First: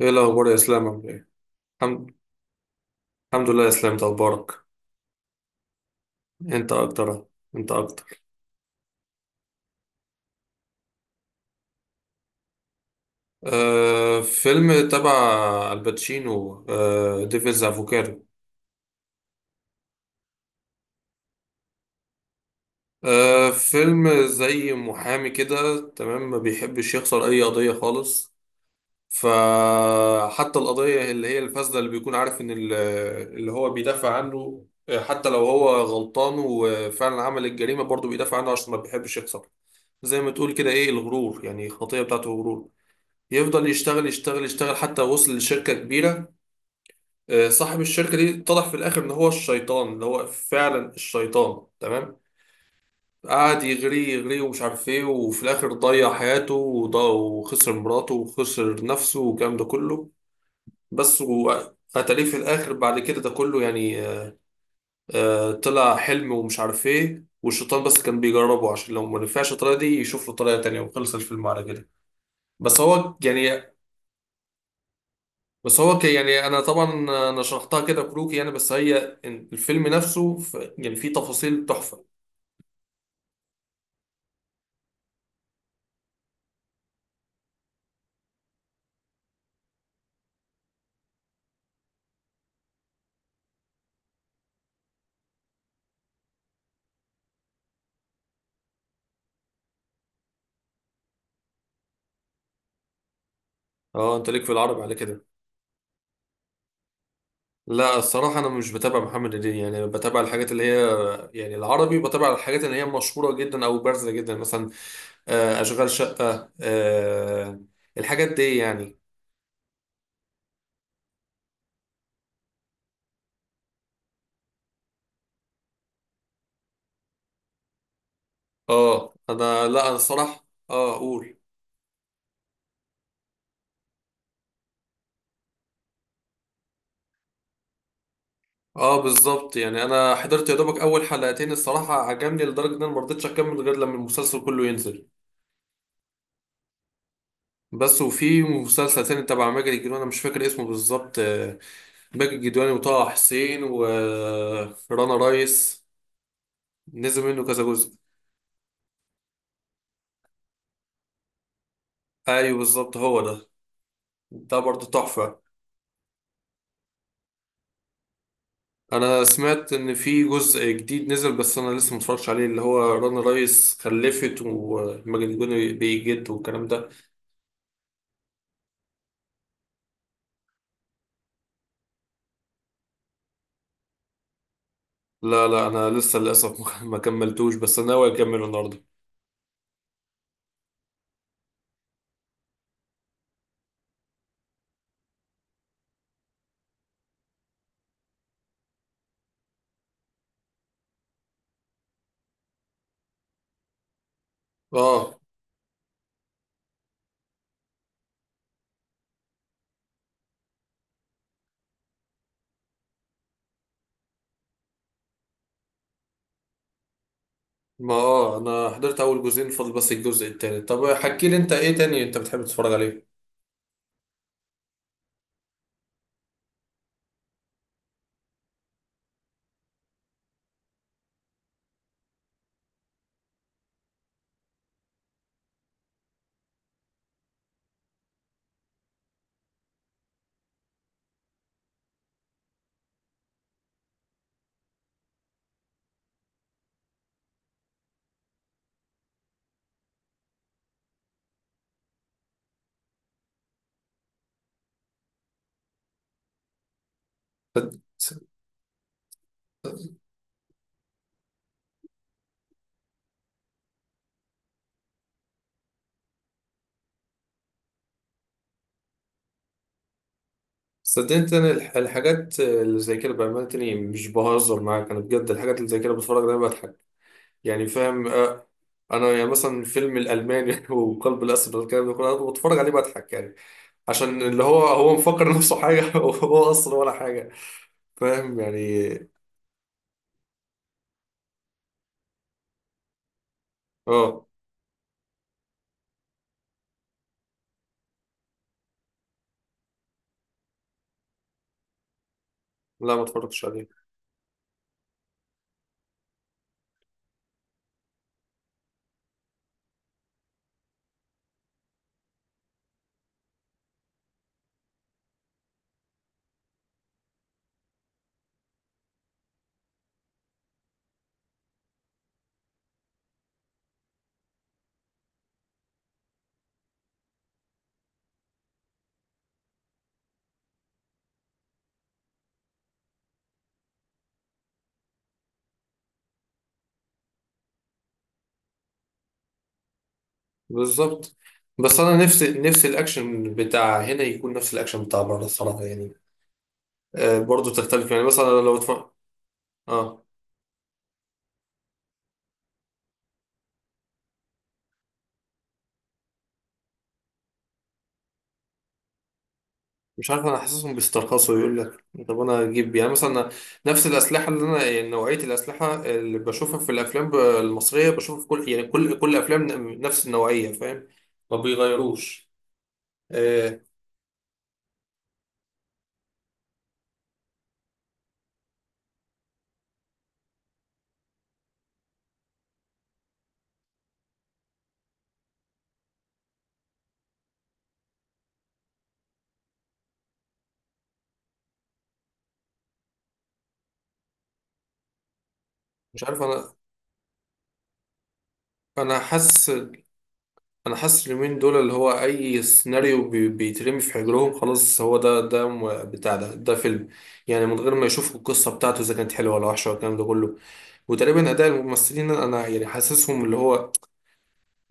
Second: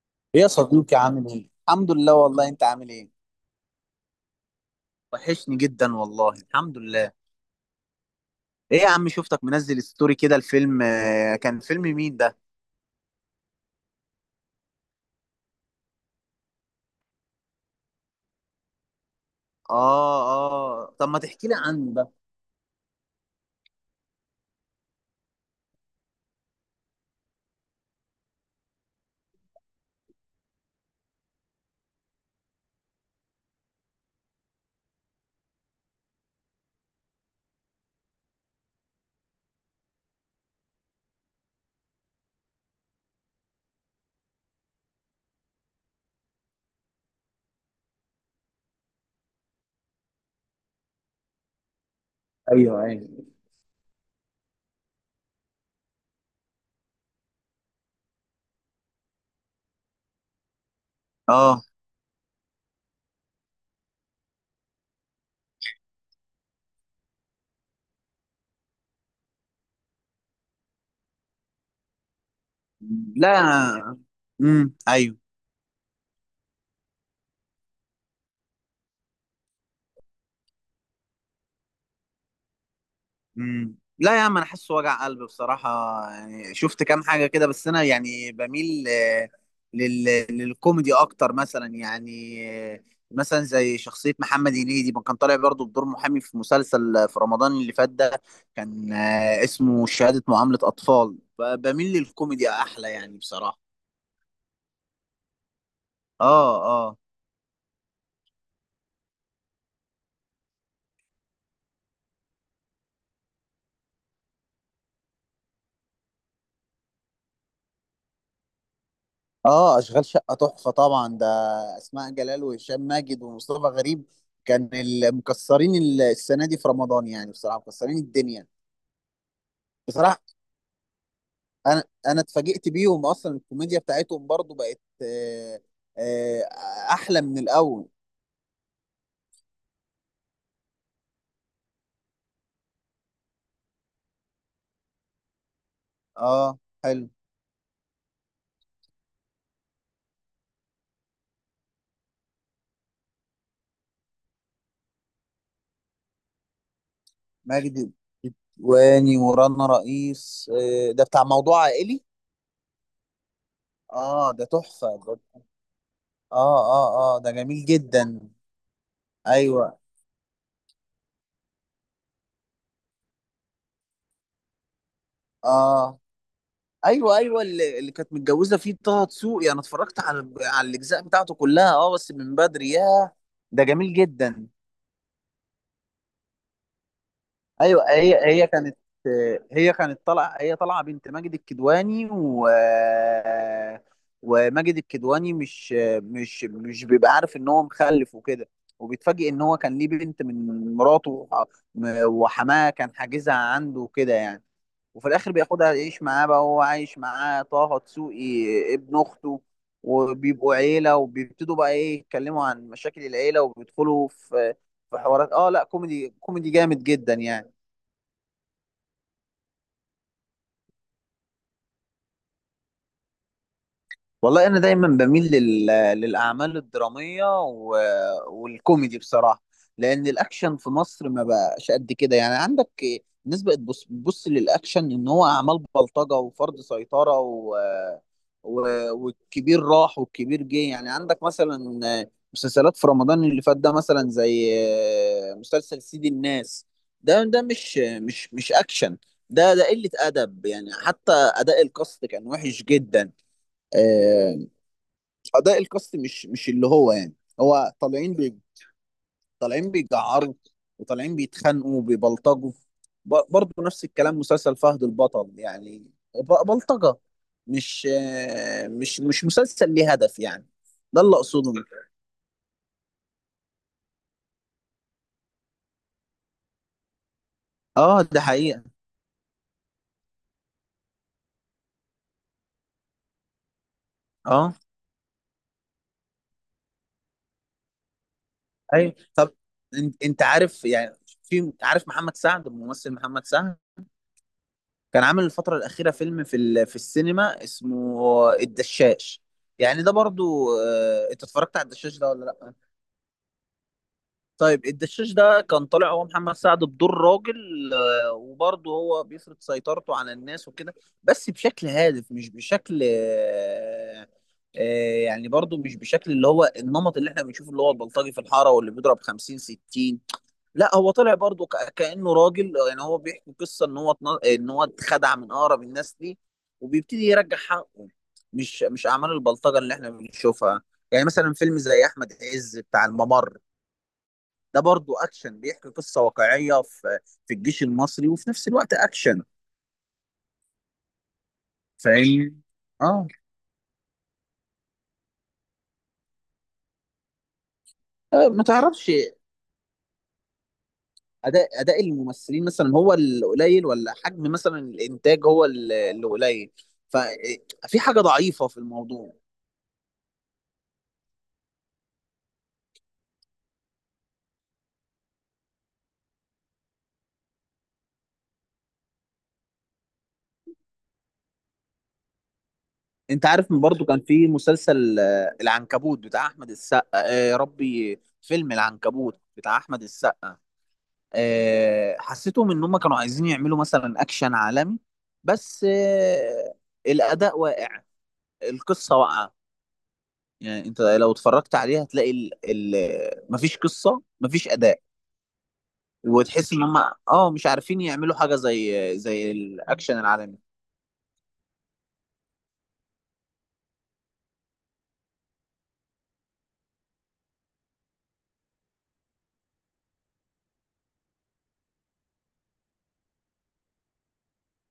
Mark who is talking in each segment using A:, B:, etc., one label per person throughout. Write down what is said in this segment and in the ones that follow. A: ايه
B: ايه
A: الاخبار
B: يا
A: يا اسلام؟
B: صديقي،
A: عامل
B: عامل
A: ايه؟
B: ايه؟ الحمد
A: الحمد
B: لله والله. انت عامل ايه؟
A: الحمد لله يا اسلام، اخبارك؟
B: وحشني جدا والله،
A: انت
B: الحمد لله.
A: اكتر انت اكتر.
B: ايه يا عم، شفتك منزل ستوري كده الفيلم، كان فيلم مين ده؟
A: فيلم تبع الباتشينو، ديفيلز افوكادو.
B: اه، اه. طب ما تحكي لي عنه ده.
A: فيلم زي محامي كده، تمام؟ ما بيحبش يخسر اي قضية خالص. فحتى القضية اللي هي الفاسدة، اللي بيكون عارف ان اللي هو بيدافع عنه، حتى لو هو غلطان وفعلا عمل الجريمة، برضه بيدافع عنه عشان ما بيحبش يخسر. زي ما تقول كده ايه؟ الغرور، يعني الخطية بتاعته غرور. يفضل يشتغل يشتغل يشتغل حتى وصل لشركة كبيرة. صاحب الشركة دي اتضح في الآخر إن هو الشيطان، اللي هو فعلا الشيطان، تمام.
B: ايوه، ايوه.
A: قعد يغري يغري ومش عارف إيه، وفي الآخر ضيع حياته وضا- وخسر مراته وخسر نفسه والكلام ده كله. بس
B: اه.
A: وقتليه في الآخر بعد كده ده كله يعني. طلع حلم ومش عارف إيه، والشيطان بس كان بيجربه عشان لو ما نفعش الطريقة دي يشوف له طريقة تانية، وخلص الفيلم على كده. بس هو يعني.
B: لا. ايوه.
A: بس هو ك- يعني انا طبعا انا شرحتها كده كروكي يعني. بس هي الفيلم نفسه يعني فيه تفاصيل تحفه.
B: لا يا عم، انا حاسه وجع قلب بصراحه. يعني شفت كام حاجه كده، بس انا يعني بميل لل... للكوميدي اكتر مثلا يعني. آه، مثلا زي شخصيه محمد هنيدي، ما كان طالع برضه بدور محامي في مسلسل في رمضان اللي فات ده. كان اسمه شهاده معامله اطفال. بميل للكوميدي احلى يعني بصراحه.
A: اه انت ليك في العربي على كده.
B: اه، اه،
A: لا، الصراحه انا مش بتابع محمد هدية. يعني بتابع الحاجات اللي هي يعني العربي، بتابع الحاجات اللي هي مشهوره جدا او بارزه جدا مثلا. اشغال شقه، الحاجات دي يعني.
B: اه، اشغال شقه تحفه طبعا ده. اسماء جلال وهشام ماجد ومصطفى غريب كان مكسرين السنه دي في رمضان، يعني بصراحه مكسرين الدنيا
A: اه انا، لا انا
B: بصراحه.
A: الصراحه اقول.
B: انا اتفاجئت بيهم اصلا، الكوميديا بتاعتهم برضو بقت آه، احلى من الاول.
A: اه بالظبط. يعني انا حضرت يا دوبك اول حلقتين، الصراحه عجبني لدرجه ان انا ما رضيتش اكمل غير لما المسلسل كله ينزل.
B: اه، حلو.
A: بس وفي مسلسل تاني تبع ماجد الكدواني، انا مش فاكر اسمه بالظبط. ماجد الكدواني وطه حسين ورنا رايس. نزل منه كذا
B: ماجد
A: جزء.
B: الكدواني ورانا رئيس، ده بتاع موضوع عائلي.
A: ايوه بالظبط، هو ده.
B: اه، ده
A: ده برضه
B: تحفه
A: تحفة.
B: اه، اه، اه، ده جميل جدا.
A: انا سمعت
B: ايوه.
A: ان في جزء جديد نزل بس انا لسه متفرجش عليه، اللي هو رنا رايس خلفت وماجد الكدواني
B: اه.
A: بيجد والكلام ده.
B: ايوه، ايوه، اللي كانت متجوزه فيه طه دسوقي، انا اتفرجت على الاجزاء بتاعته كلها، اه، بس من بدري يا. ده جميل جدا.
A: لا لا، انا لسه للاسف ما كملتوش، بس انا
B: ايوه،
A: ناوي
B: هي
A: اكمله
B: هي كانت،
A: النهارده.
B: هي كانت طالعه هي طالعه بنت ماجد الكدواني، وماجد الكدواني مش بيبقى عارف ان هو مخلف وكده، وبيتفاجئ ان هو كان ليه بنت من مراته وحماه كان حاجزها عنده وكده يعني. وفي
A: اه.
B: الاخر بياخدها يعيش معاه، بقى هو عايش معاه طه دسوقي ابن اخته، وبيبقوا عيله وبيبتدوا بقى ايه يتكلموا عن مشاكل العيله، وبيدخلوا في حوارات. اه. لا، كوميدي كوميدي جامد جدا يعني.
A: ما اه انا حضرت اول جزئين، فاضل بس الجزء التالت. طب حكي لي انت ايه تاني انت بتحب تتفرج عليه؟
B: والله انا دايما بميل للاعمال الدراميه والكوميدي بصراحه، لان الاكشن في مصر ما بقاش قد كده. يعني عندك الناس بقت بص للاكشن ان هو اعمال بلطجه وفرض سيطره و... والكبير راح والكبير جه. يعني عندك مثلا مسلسلات في رمضان اللي فات ده مثلا زي مسلسل سيد الناس، ده مش مش اكشن، ده قله ادب يعني، حتى اداء الكاست كان وحش جدا. آه، اداء الكاست مش اللي هو يعني. هو
A: صد-
B: طالعين طالعين بيجعروا، وطالعين بيتخانقوا وبيبلطجوا. برضه نفس الكلام مسلسل فهد البطل يعني، بلطجة. مش آه، مش مش مسلسل ليه هدف يعني. ده اللي
A: صدقني، انا
B: اقصده.
A: الحاجات اللي زي كده بامانه تاني مش بهزر معاك انا بجد. الحاجات اللي زي كده بتفرج عليها بضحك يعني،
B: اه،
A: فاهم؟
B: ده حقيقة.
A: انا يعني مثلا فيلم الالماني وقلب الاسد والكلام ده كله، انا بتفرج عليه بضحك يعني. عشان اللي
B: اه،
A: هو هو مفكر نفسه حاجه وهو اصلا ولا حاجه، فاهم يعني.
B: ايوه. طب انت عارف يعني، في عارف محمد سعد الممثل؟ محمد سعد
A: اه
B: كان عامل الفترة الأخيرة فيلم في السينما اسمه الدشاش. يعني ده برضو انت اتفرجت على الدشاش ده ولا لأ؟
A: لا، ما اتفرجتش عليه.
B: طيب الدشاش ده كان طالع هو محمد سعد بدور راجل، وبرضه هو بيفرض سيطرته على الناس وكده، بس بشكل هادف مش بشكل يعني. برضه مش بشكل اللي هو النمط اللي احنا بنشوفه، اللي هو البلطجي في الحارة واللي بيضرب 50 60. لا، هو طلع برضه كأنه راجل، يعني هو بيحكي قصة ان هو اتخدع من اقرب الناس ليه، وبيبتدي يرجع حقه. مش اعمال البلطجة اللي احنا بنشوفها. يعني مثلا فيلم زي احمد عز بتاع الممر، ده برضه اكشن بيحكي قصة واقعية في الجيش المصري، وفي نفس الوقت اكشن.
A: بالظبط. بس انا نفسي
B: فاهمني.
A: نفسي
B: اه.
A: الاكشن بتاع هنا يكون نفس الاكشن بتاع بره الصراحه يعني. برضه تختلف يعني مثلا
B: ما
A: لو
B: تعرفش
A: اه
B: اداء الممثلين مثلا هو اللي قليل، ولا حجم مثلا الانتاج هو اللي قليل؟ ففي حاجة ضعيفة في الموضوع.
A: مش عارف. انا حاسسهم بيسترخصوا، يقول لك طب انا اجيب يعني مثلا نفس الاسلحه اللي انا يعني نوعيه الاسلحه اللي بشوفها في الافلام المصريه، بشوفها في كل يعني كل افلام نفس النوعيه، فاهم؟ ما بيغيروش.
B: انت عارف
A: آه
B: من برضو كان في مسلسل العنكبوت بتاع احمد السقا، يا ربي، فيلم العنكبوت بتاع احمد السقا. حسيتهم ان هم كانوا عايزين يعملوا مثلا اكشن عالمي، بس الاداء واقع، القصه واقعه. يعني انت لو اتفرجت عليها هتلاقي ال ال مفيش قصه، مفيش اداء،
A: مش عارف.
B: وتحس ان هم، اه مش عارفين يعملوا حاجه زي
A: انا
B: زي
A: حاسس
B: الاكشن العالمي.
A: انا حاسس اليومين دول اللي هو اي سيناريو بيترمي في حجرهم، خلاص هو ده. ده م- بتاع ده ده فيلم. يعني من غير ما يشوفوا القصه بتاعته اذا كانت حلوه ولا وحشه والكلام ده كله. وتقريبا اداء الممثلين، انا يعني حاسسهم اللي هو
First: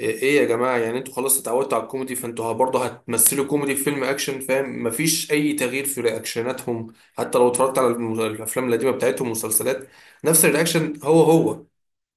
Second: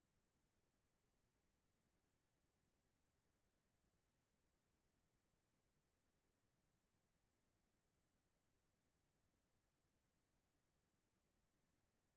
A: ايه، يا جماعه، يعني انتوا خلاص اتعودتوا على الكوميدي فانتوا برضه هتمثلوا كوميدي في فيلم اكشن، فاهم؟ مفيش اي تغيير في رياكشناتهم. حتى لو اتفرجت على الافلام القديمه بتاعتهم والمسلسلات، نفس الرياكشن هو هو،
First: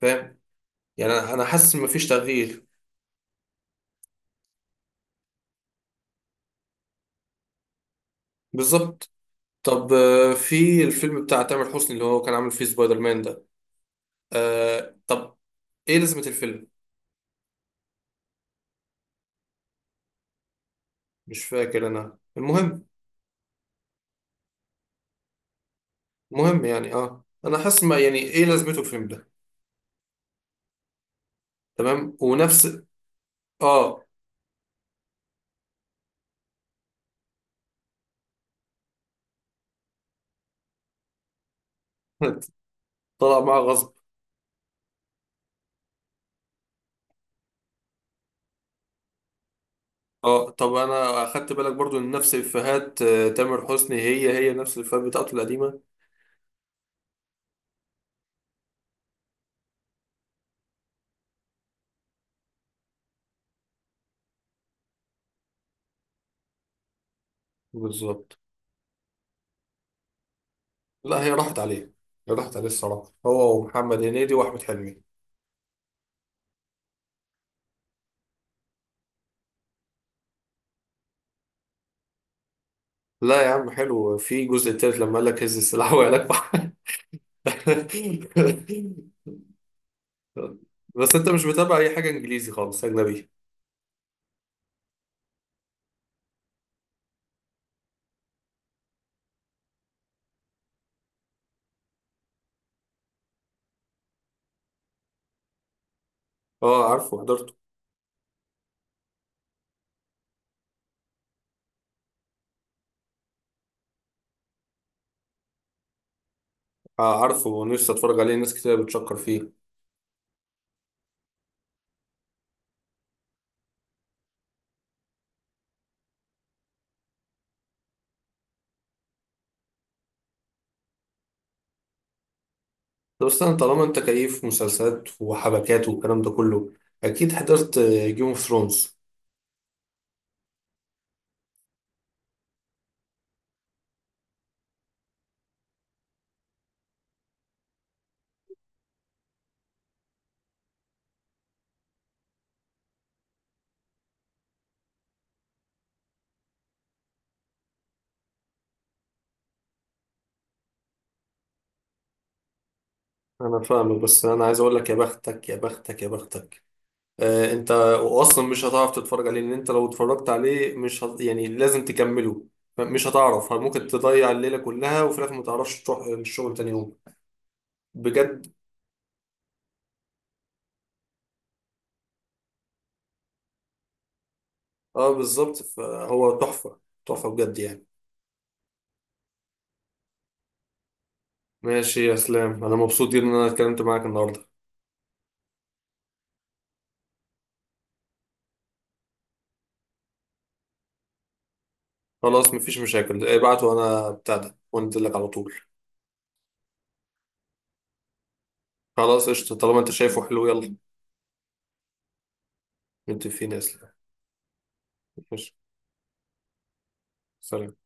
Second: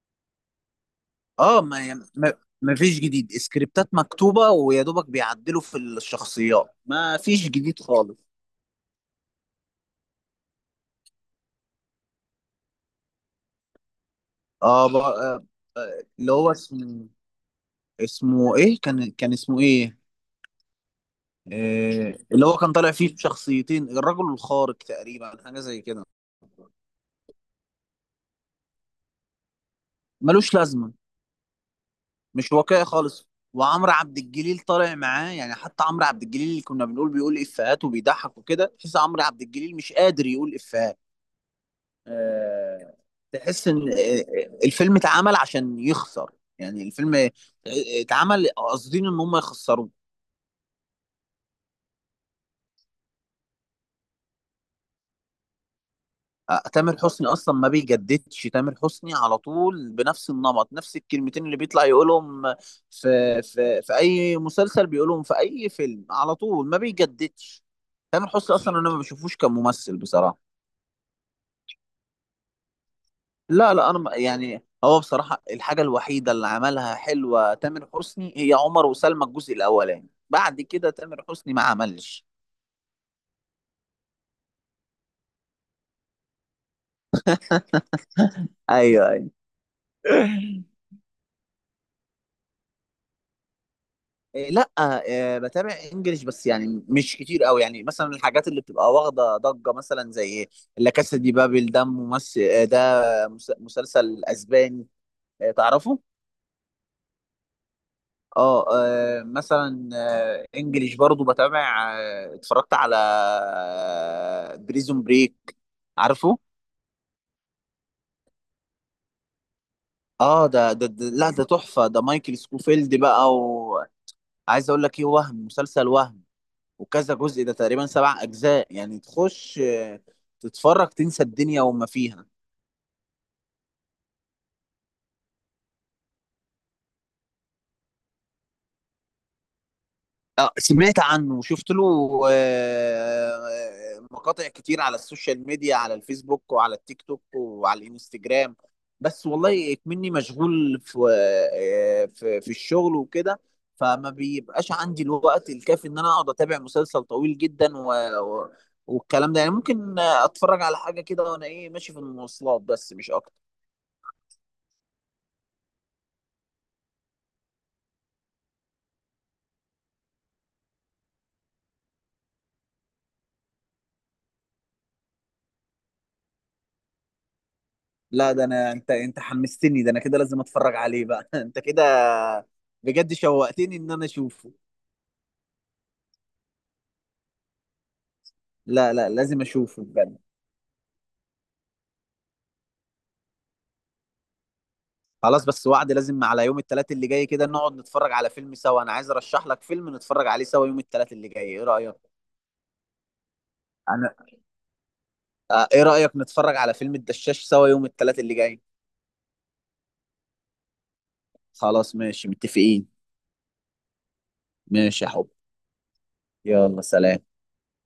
A: فاهم يعني. أنا
B: اه،
A: حاسس
B: ما
A: إن
B: يعني،
A: مفيش
B: ما
A: تغيير.
B: ما فيش جديد. سكريبتات مكتوبة ويا دوبك بيعدلوا في الشخصيات، ما فيش جديد خالص.
A: بالظبط. طب في الفيلم بتاع تامر حسني اللي هو كان عامل فيه سبايدر مان ده.
B: اه.
A: طب ايه لازمة
B: اللي هو
A: الفيلم؟
B: اسمه ايه؟ كان اسمه ايه؟
A: مش فاكر انا،
B: اللي هو كان
A: المهم.
B: طالع فيه بشخصيتين، الرجل الخارق تقريبا، حاجة زي كده.
A: المهم يعني، اه انا حاسس ما يعني، ايه لازمته الفيلم ده.
B: ملوش لازمة،
A: تمام.
B: مش
A: ونفس
B: واقعي خالص. وعمرو
A: اه
B: عبد الجليل طالع معاه يعني، حتى عمرو عبد الجليل اللي كنا بنقول بيقول افيهات وبيضحك وكده، تحس عمرو عبد الجليل مش قادر يقول افيهات. آه،
A: طلع معاه
B: تحس ان
A: غصب.
B: الفيلم اتعمل عشان يخسر. يعني الفيلم اتعمل قاصدين ان هم يخسروه.
A: اه طب، انا اخدت بالك برضو ان نفس افيهات تامر حسني هي هي نفس الافيهات بتاعته القديمة.
B: تامر حسني اصلا ما بيجددش، تامر حسني على طول بنفس النمط، نفس الكلمتين اللي بيطلع يقولهم في اي مسلسل بيقولهم في اي فيلم، على طول ما بيجددش. تامر
A: بالظبط.
B: حسني اصلا انا ما بشوفوش كممثل بصراحة.
A: لا، هي راحت عليه الصراحة، هو
B: لا، لا، انا
A: ومحمد هنيدي واحمد
B: يعني هو
A: حلمي.
B: بصراحة الحاجة الوحيدة اللي عملها حلوة تامر حسني هي عمر وسلمى الجزء الاولاني، بعد كده تامر حسني ما عملش.
A: لا يا عم، حلو. في جزء تالت لما قال لك هز السلاح وقال لك
B: ايوه، ايوه.
A: بس انت مش متابع اي حاجه انجليزي خالص، اجنبي؟
B: إيه، لا، بتابع انجليش بس يعني مش كتير قوي. يعني مثلا الحاجات اللي بتبقى واخدة ضجة، مثلا زي لا كاسا دي بابل، ده ممثل، ده مسلسل اسباني. تعرفه؟
A: اه عارفه، حضرته.
B: اه. مثلا انجليش برضو بتابع. اتفرجت على بريزون بريك، عارفه؟
A: عارفه، ونفسي اتفرج عليه، ناس كتير بتشكر فيه.
B: اه، ده، لا ده تحفة، ده مايكل سكوفيلد بقى. وعايز اقول لك ايه، وهم مسلسل، وهم وكذا جزء، ده تقريبا 7 اجزاء يعني. تخش تتفرج، تنسى الدنيا وما فيها.
A: طب استنى، طالما انت كيف مسلسلات وحبكات والكلام ده كله، اكيد حضرت جيم اوف ثرونز.
B: اه، سمعت عنه وشفت له مقاطع كتير على السوشيال ميديا، على الفيسبوك وعلى التيك توك وعلى الانستجرام. بس والله اكمني مشغول في آه، في في الشغل وكده، فما بيبقاش عندي الوقت الكافي ان انا اقعد اتابع مسلسل طويل جدا و... والكلام ده يعني. ممكن اتفرج على حاجة كده وانا ايه ماشي في المواصلات، بس مش اكتر.
A: انا فاهمك، بس انا عايز اقول لك يا بختك يا بختك يا بختك. انت اصلا مش هتعرف تتفرج عليه. لان انت لو اتفرجت عليه مش يعني لازم تكمله. مش هتعرف، ممكن تضيع الليله كلها وفي الاخر ما تعرفش تروح الشغل تاني يوم،
B: لا ده
A: بجد.
B: انا، انت حمستني. ده انا كده لازم اتفرج عليه بقى. انت كده بجد شوقتني ان انا اشوفه.
A: اه بالظبط، فهو تحفة. تحفة بجد يعني.
B: لا، لا، لازم اشوفه بجد.
A: ماشي يا اسلام، انا مبسوط جدا ان انا اتكلمت معاك النهارده.
B: خلاص، بس وعد لازم على يوم الثلاث اللي جاي كده نقعد نتفرج على فيلم سوا. انا عايز ارشح لك فيلم نتفرج عليه سوا يوم الثلاث اللي جاي، ايه رأيك؟
A: خلاص مفيش مشاكل، ابعت وانا
B: انا
A: بتاع ده وانزل لك على طول.
B: ايه رأيك نتفرج على فيلم الدشاش سوا يوم الثلاث اللي جاي؟
A: خلاص قشطة، طالما انت شايفه حلو، يلا.
B: خلاص، ماشي، متفقين.
A: متفقين يا اسلام.
B: ماشي يا حب.
A: ماشي.
B: يلا، سلام.
A: سلام.